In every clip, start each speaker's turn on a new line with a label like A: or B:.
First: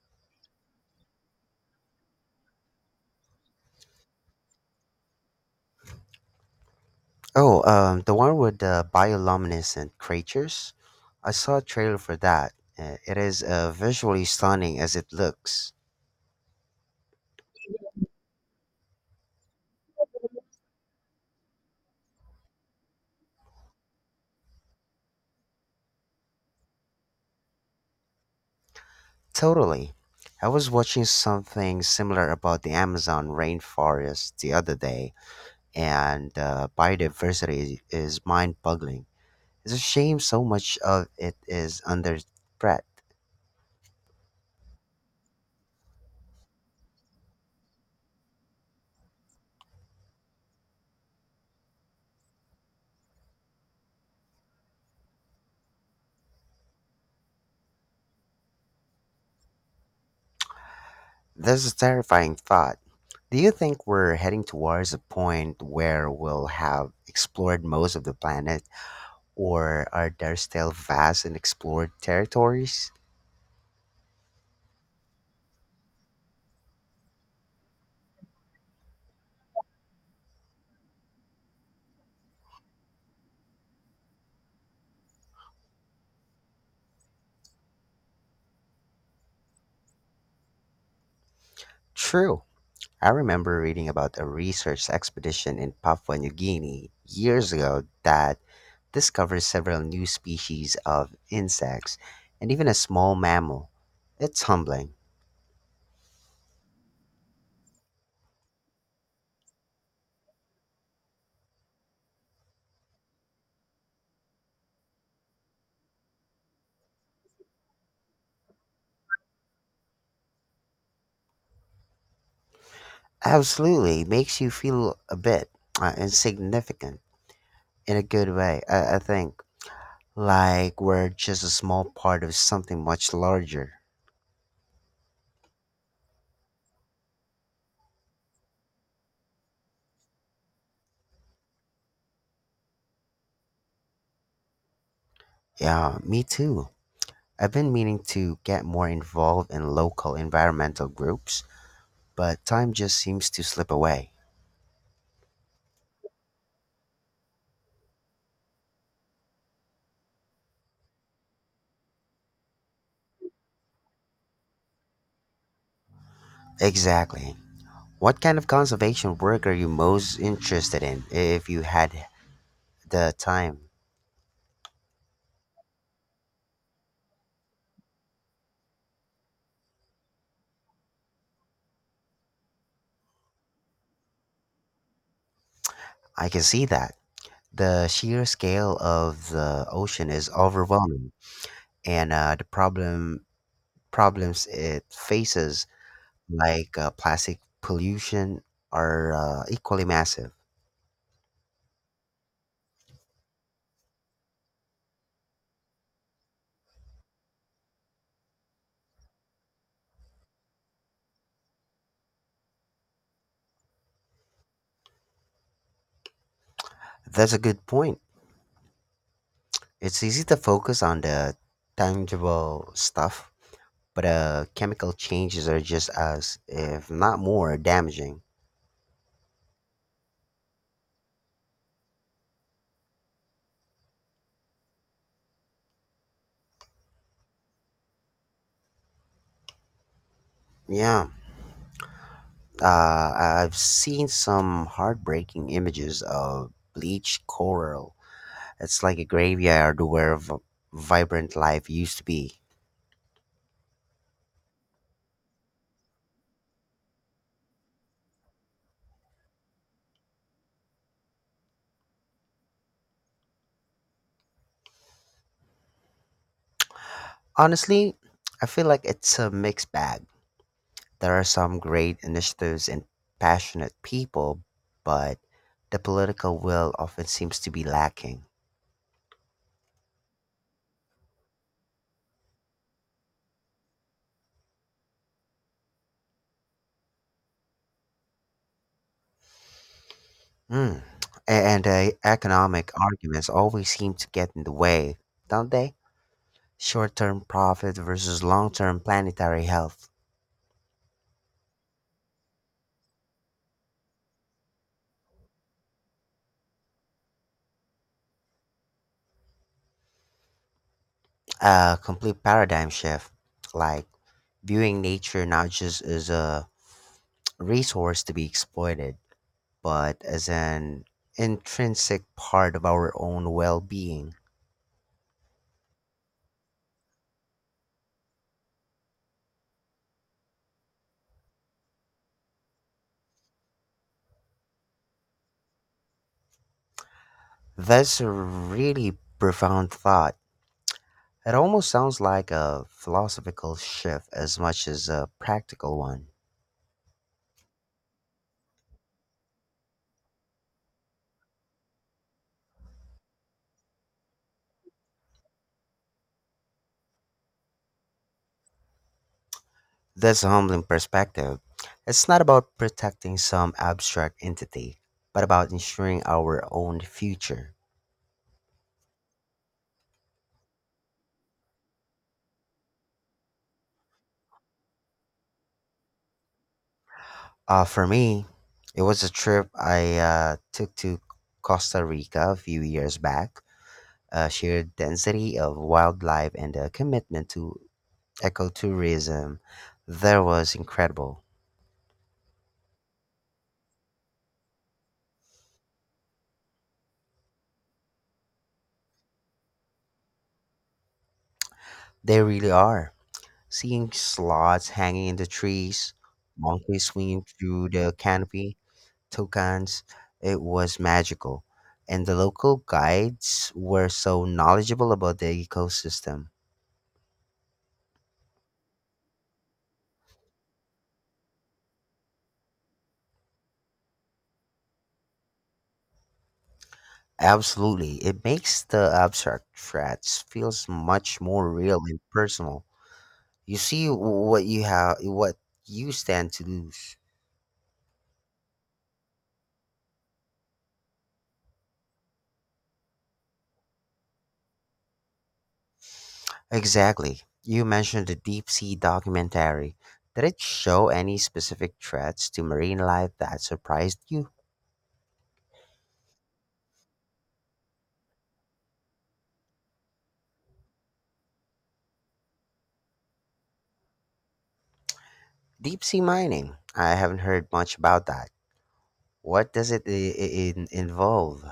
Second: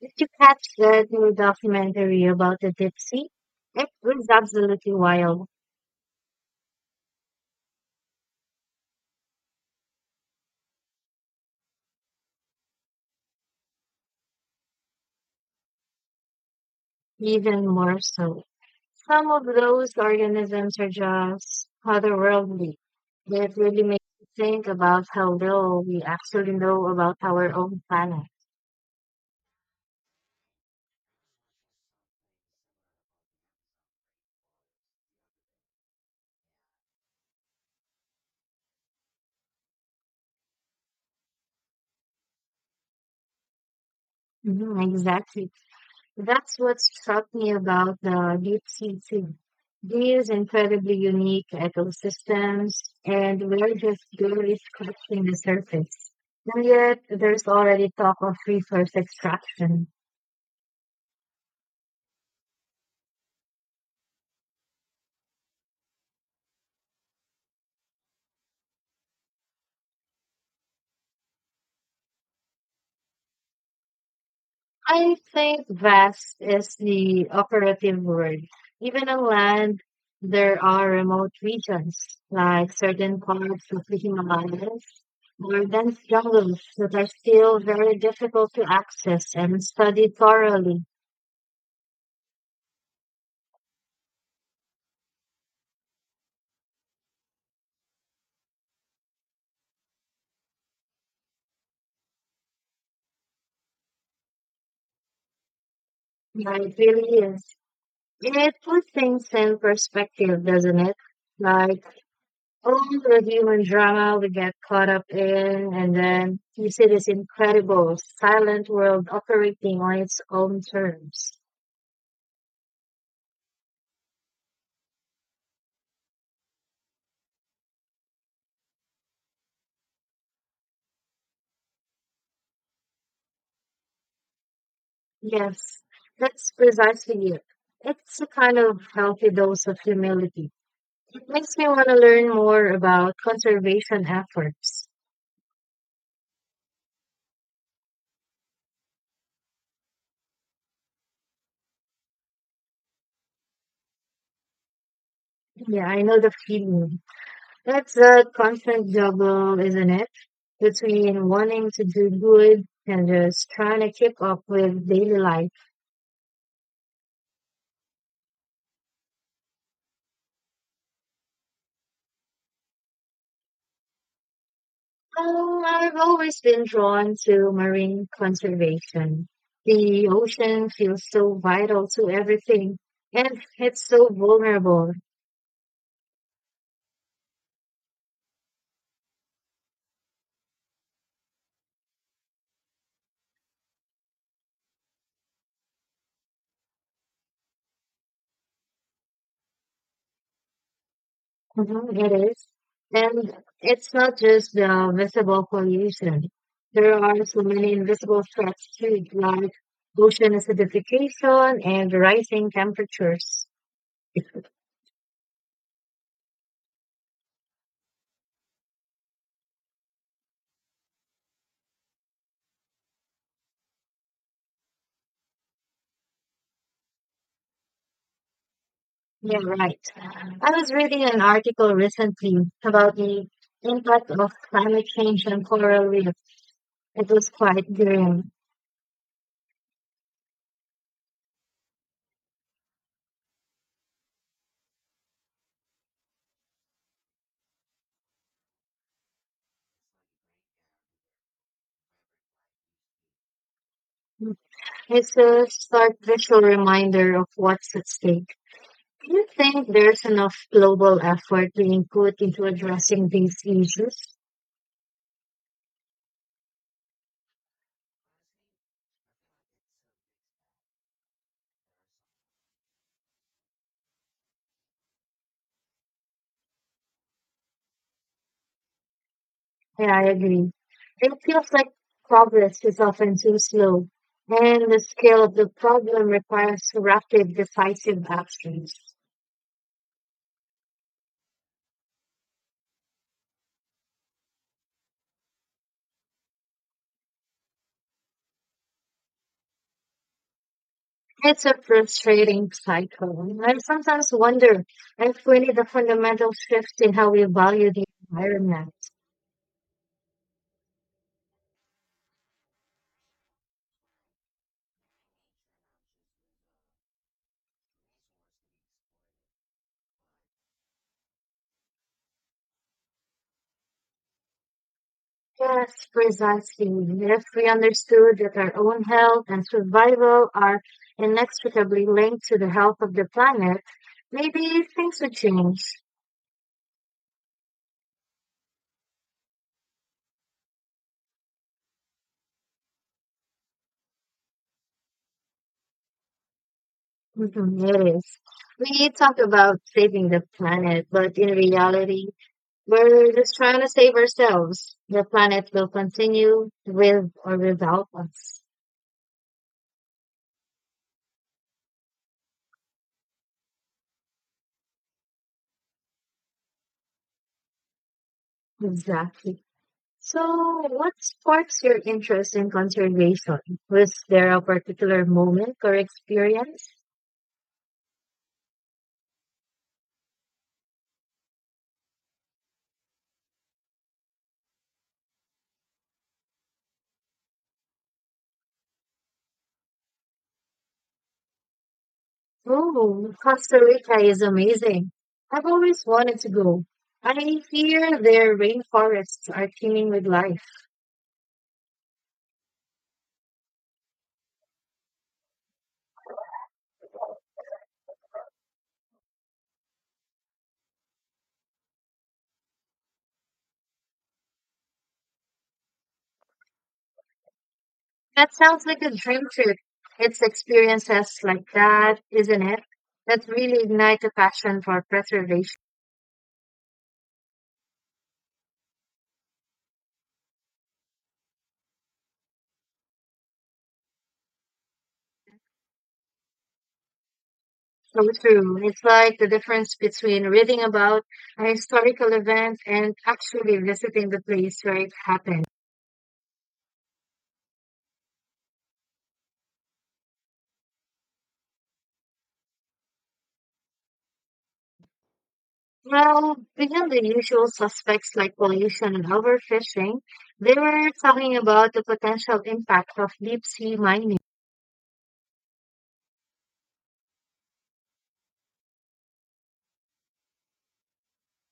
A: Did you catch that new documentary about the deep sea? It was absolutely wild,
B: Oh, the one with the bioluminescent creatures. I saw a trailer for that. It is visually stunning as it looks.
A: even more so. Some of those organisms are just otherworldly. It really makes you think about how little we actually know about our own planet.
B: Totally. I was watching something similar about the Amazon rainforest the other day, and biodiversity is mind boggling. It's a shame so much of it is under threat.
A: Mhm, exactly. That's what struck me about the deep sea too. These incredibly unique ecosystems, and we're just barely scratching the surface. And yet, there's already talk of resource extraction.
B: That's a terrifying thought. Do you think we're heading towards a point where we'll have explored most of the planet? Or are there still vast and explored territories?
A: I think vast is the operative word. Even on land, there are remote regions, like certain parts of the Himalayas or dense jungles that are still very difficult to access and study thoroughly.
B: True. I remember reading about a research expedition in Papua New Guinea years ago that discovered several new species of insects and even a small mammal. It's humbling.
A: But it really is. It puts things in perspective, doesn't it? Like all the human drama we get caught up in, and then you see this incredible silent world operating on its own terms.
B: Absolutely. It makes you feel a bit insignificant in a good way, I think. Like we're just a small part of something much larger.
A: Yes, that's precisely it. It's a kind of healthy dose of humility. It makes me want to learn more about conservation efforts.
B: Yeah, me too. I've been meaning to get more involved in local environmental groups, but time just seems to slip away.
A: Yeah, I know the feeling. That's a constant juggle, isn't it? Between wanting to do good and just trying to keep up with daily life.
B: Exactly. What kind of conservation work are you most interested in if you had the time?
A: I've always been drawn to marine conservation. The ocean feels so vital to everything, and it's so vulnerable.
B: I can see that. The sheer scale of the ocean is overwhelming, and the problems it faces like plastic pollution are equally massive.
A: Mhm, it is. And it's not just the visible pollution. There are so many invisible threats too, like ocean acidification and rising temperatures.
B: That's a good point. It's easy to focus on the tangible stuff, but chemical changes are just as, if not more, damaging.
A: Yeah, right. I was reading an article recently about the impact of climate change on coral reefs. It was quite grim.
B: Yeah, I've seen some heartbreaking images of bleached coral. It's like a graveyard where vibrant life used to be.
A: It's a stark visual reminder of what's at stake. Do you think there's enough global effort being put into addressing these issues?
B: Honestly, I feel like it's a mixed bag. There are some great initiatives and passionate people, but the political will often seems to be lacking.
A: Yeah, I agree. It feels like progress is often too slow, and the scale of the problem requires rapid, decisive actions.
B: Mm. And the economic arguments always seem to get in the way, don't they? Short term profit versus long term planetary health.
A: It's a frustrating cycle. I sometimes wonder if we need a fundamental shift in how we value the environment.
B: A complete paradigm shift, like viewing nature not just as a resource to be exploited, but as an intrinsic part of our own well being.
A: Yes, precisely. If we understood that our own health and survival are inextricably linked to the health of the planet, maybe things would change.
B: That's a really profound thought. It almost sounds like a philosophical shift as much as a practical one.
A: Mhm, it is. We talk about saving the planet, but in reality, we're just trying to save ourselves. The planet will continue with or without us.
B: That's a humbling perspective. It's not about protecting some abstract entity, but about ensuring our own future.
A: Exactly. So, what sparks your interest in conservation? Was there a particular moment or experience?
B: For me, it was a trip I took to Costa Rica a few years back. A sheer density of wildlife and a commitment to ecotourism there was incredible.
A: Oh, Costa Rica is amazing. I've always wanted to go. I hear their rainforests are teeming with life.
B: They really are. Seeing sloths hanging in the trees, monkeys swinging through the canopy, toucans, it was magical. And the local guides were so knowledgeable about the ecosystem.
A: That sounds like a dream trip. It's experiences like that, isn't it? That really ignite a passion for preservation.
B: Absolutely. It makes the abstract threats feels much more real and personal. You see what you have what you stand to lose.
A: So true. It's like the difference between reading about a historical event and actually visiting the place where it happened.
B: Exactly. You mentioned the deep sea documentary. Did it show any specific threats to marine life that surprised you?
A: Well, beyond the usual suspects like pollution and overfishing, they were talking about the potential impact of deep sea mining.
B: Deep sea mining. I haven't heard much about that. What does it involve?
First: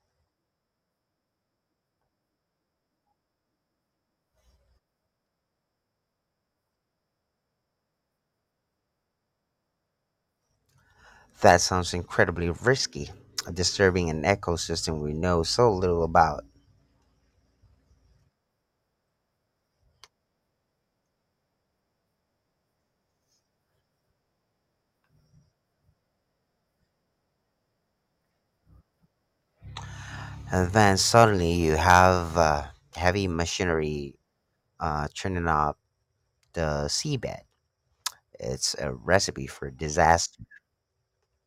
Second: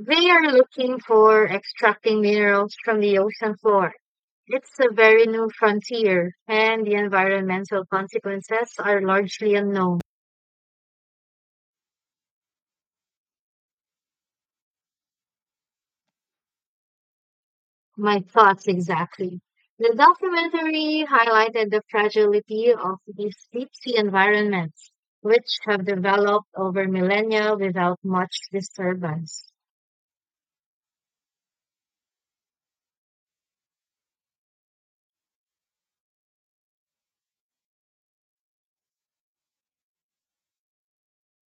A: They are looking for extracting minerals from the ocean floor. It's a very new frontier, and the environmental consequences are largely unknown.
B: That sounds incredibly risky, disturbing an ecosystem we know so little about.
A: My thoughts exactly. The documentary highlighted the fragility of these deep sea environments, which have developed over millennia without much disturbance.
B: And then suddenly you have heavy machinery churning up the seabed. It's a recipe for disaster.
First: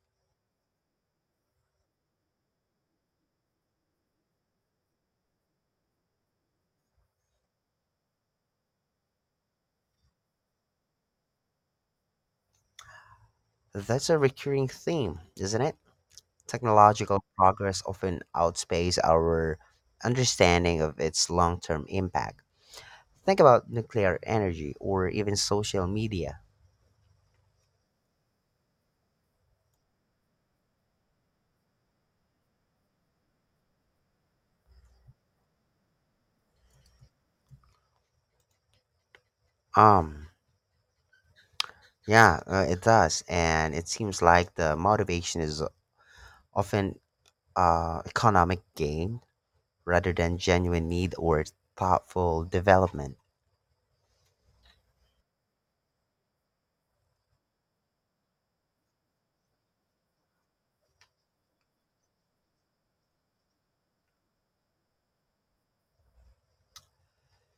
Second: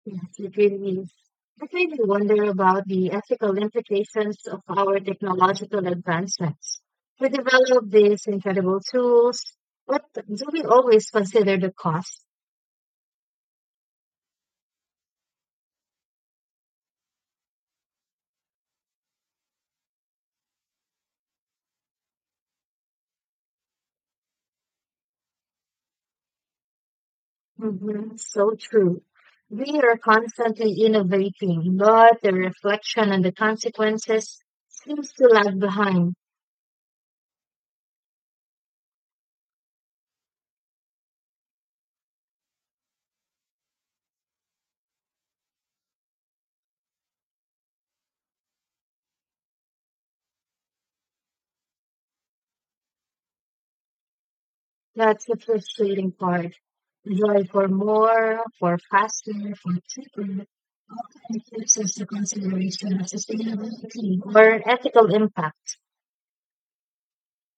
A: Yes, it really is. It made me wonder about the ethical implications of our technological advancements. We develop these incredible tools, but do we always consider the cost?
B: That's a recurring theme, isn't it? Technological progress often outpaces our understanding of its long term impact. Think about nuclear energy or even social media.
A: Mhm, so true. We are constantly innovating, but the reflection and the consequences seems to lag behind.
B: Um, yeah, it does. And it seems like the motivation is often economic gain rather than genuine need or thoughtful development.
A: That's the frustrating part. Joy for more, for faster, for cheaper, often refuses the consideration of sustainability or ethical impact.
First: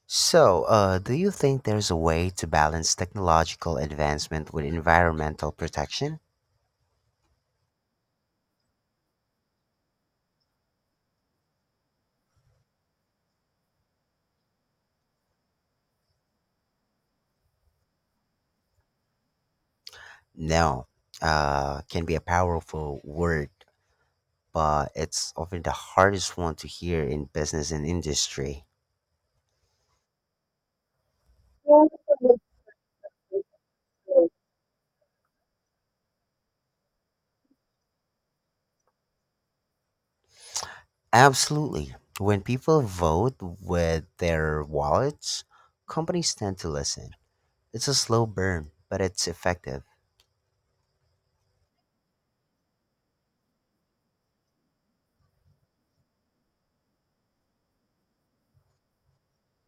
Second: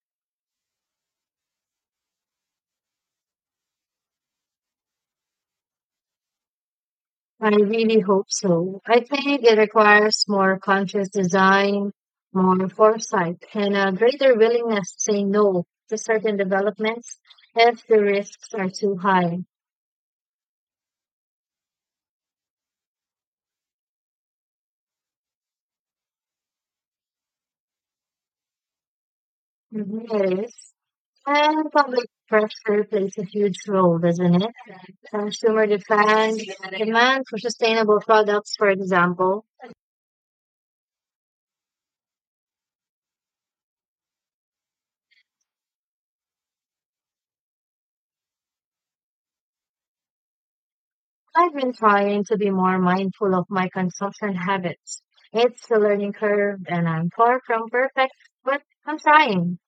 B: So, do you think there's a way to balance technological advancement with environmental protection?
A: I really hope so. I think it requires more conscious design, more foresight, and a greater willingness to say no to certain developments if the risks are too high.
B: No, can be a powerful word, but it's often the hardest one to hear in business and industry.
A: Mhm, it is. And public pressure plays a huge role, doesn't it? Consumer demand, demand for sustainable products, for example.
B: Absolutely. When people vote with their wallets, companies tend to listen. It's a slow burn, but it's effective.
A: I've been trying to be more mindful of my consumption habits. It's a learning curve, and I'm far from perfect, but I'm trying.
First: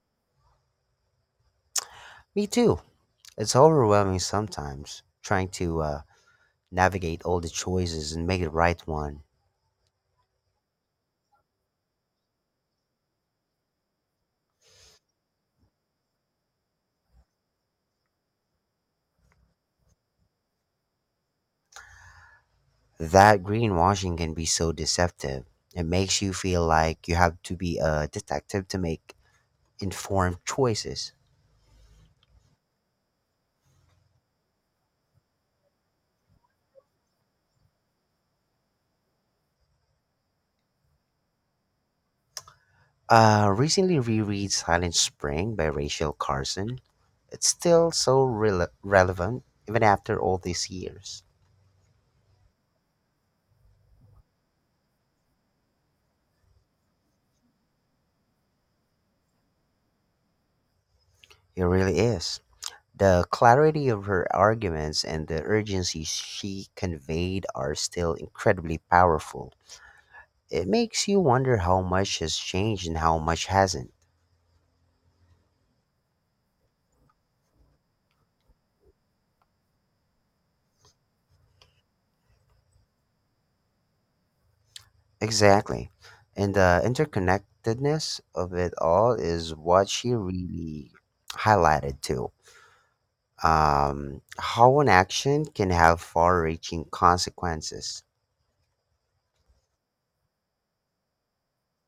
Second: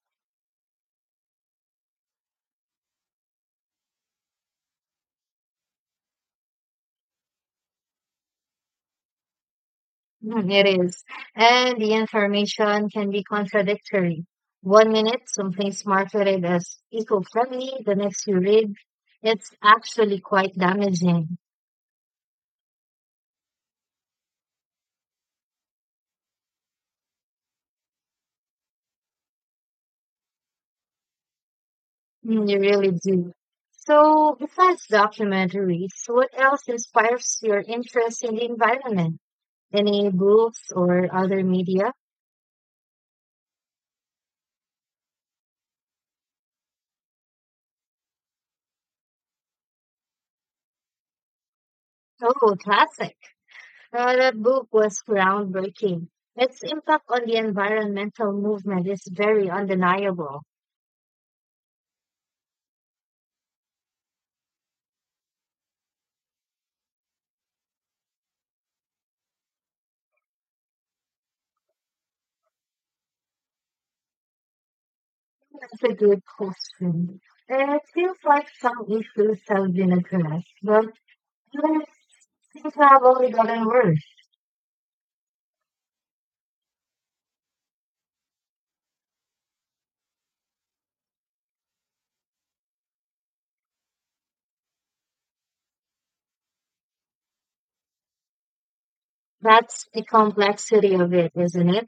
B: Me too. It's overwhelming sometimes trying to navigate all the choices and make the right one.
A: Mhm, it is. And the information can be contradictory. One minute, something's marketed as eco friendly, the next you read, it's actually quite damaging.
B: That greenwashing can be so deceptive. It makes you feel like you have to be a detective to make informed choices.
A: Mm, you really do. So, besides documentaries, what else inspires your interest in the environment? Any books or other media?
B: Recently reread Silent Spring by Rachel Carson. It's still so relevant even after all these years.
A: Oh, classic. That book was groundbreaking. Its impact on the environmental movement is very undeniable.
B: It really is. The clarity of her arguments and the urgency she conveyed are still incredibly powerful. It makes you wonder how much has changed and how much hasn't.
A: That's a good question. And it feels like some issues have been addressed, but others seem to have only gotten worse.
B: Exactly. And the interconnectedness of it all is what she really highlighted too. How an action can have far reaching consequences.
A: That's the complexity of it, isn't it?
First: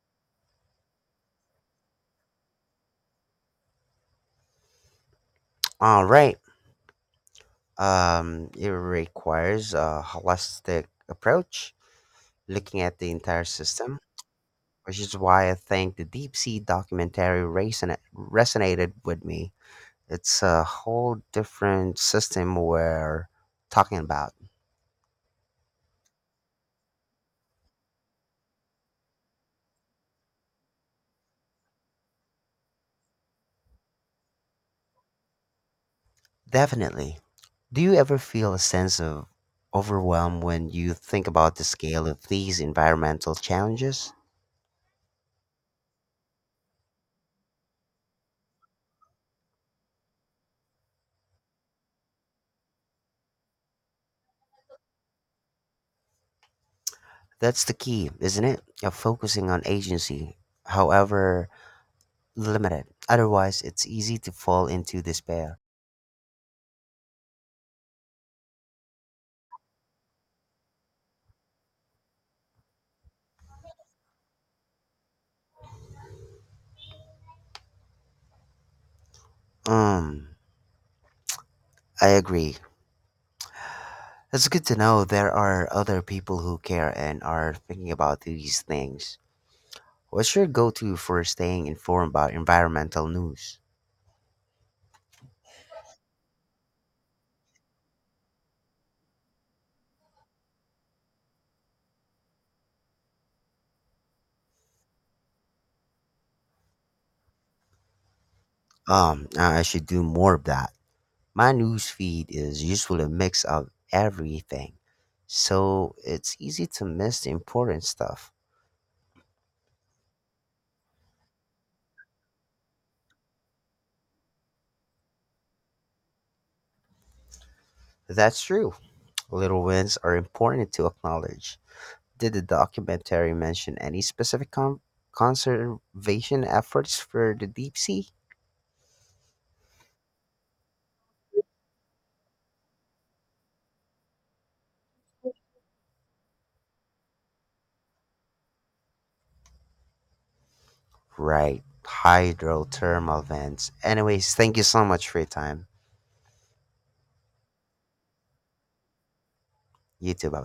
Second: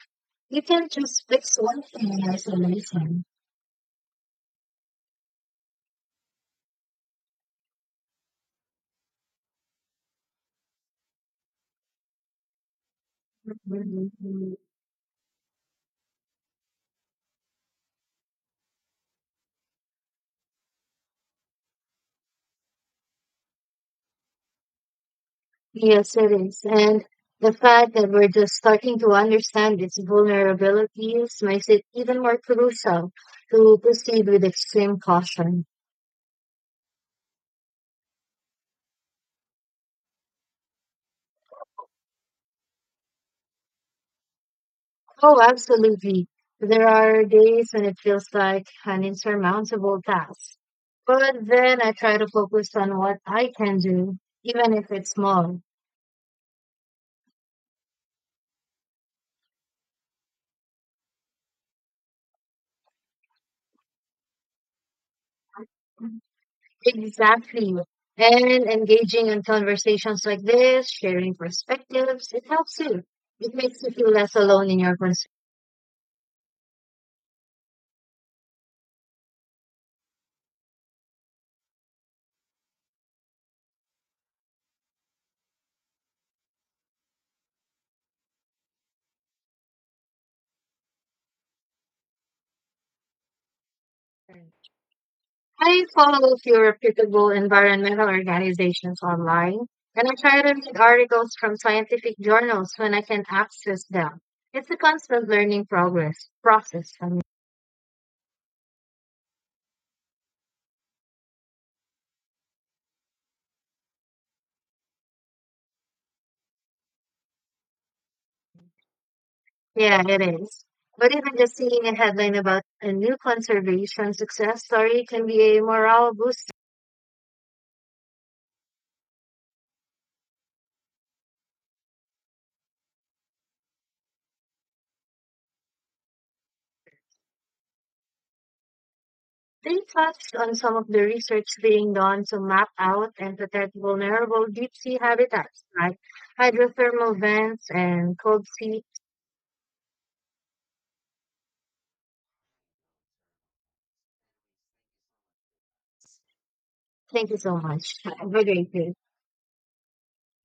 A: You can't just fix one thing in isolation.
B: All right. It requires a holistic approach, looking at the entire system, which is why I think the deep sea documentary resonated with me. It's a whole different system we're talking about.
A: Yes, it is. And the fact that we're just starting to understand its vulnerabilities makes it even more crucial to proceed with extreme caution.
B: Definitely. Do you ever feel a sense of overwhelm when you think about the scale of these environmental challenges?
A: Oh, absolutely. There are days when it feels like an insurmountable task. But then I try to focus on what I can do, even if it's small.
B: That's the key, isn't it? Of focusing on agency, however limited. Otherwise, it's easy to fall into despair.
A: Exactly. And engaging in conversations like this, sharing perspectives, it helps you. It makes you feel less alone in your concerns.
B: Um, I agree. It's good to know there are other people who care and are thinking about these things. What's your go-to for staying informed about environmental news?
A: I follow a few reputable environmental organizations online, and I try to read articles from scientific journals when I can access them. It's a constant learning progress process.
B: I should do more of that. My news feed is usually a mix of everything, so it's easy to miss the important stuff.
A: Yeah, it is. But even just seeing a headline about a new conservation success story can be a morale booster.
B: That's true. Little wins are important to acknowledge. Did the documentary mention any specific conservation efforts for the deep sea?
A: They touched on some of the research being done to map out and protect vulnerable deep sea habitats like hydrothermal vents and cold sea.
B: Right, hydrothermal vents. Anyways, thank you so much for your time.
A: Thank you so much. Have a great day.
B: You too, bye.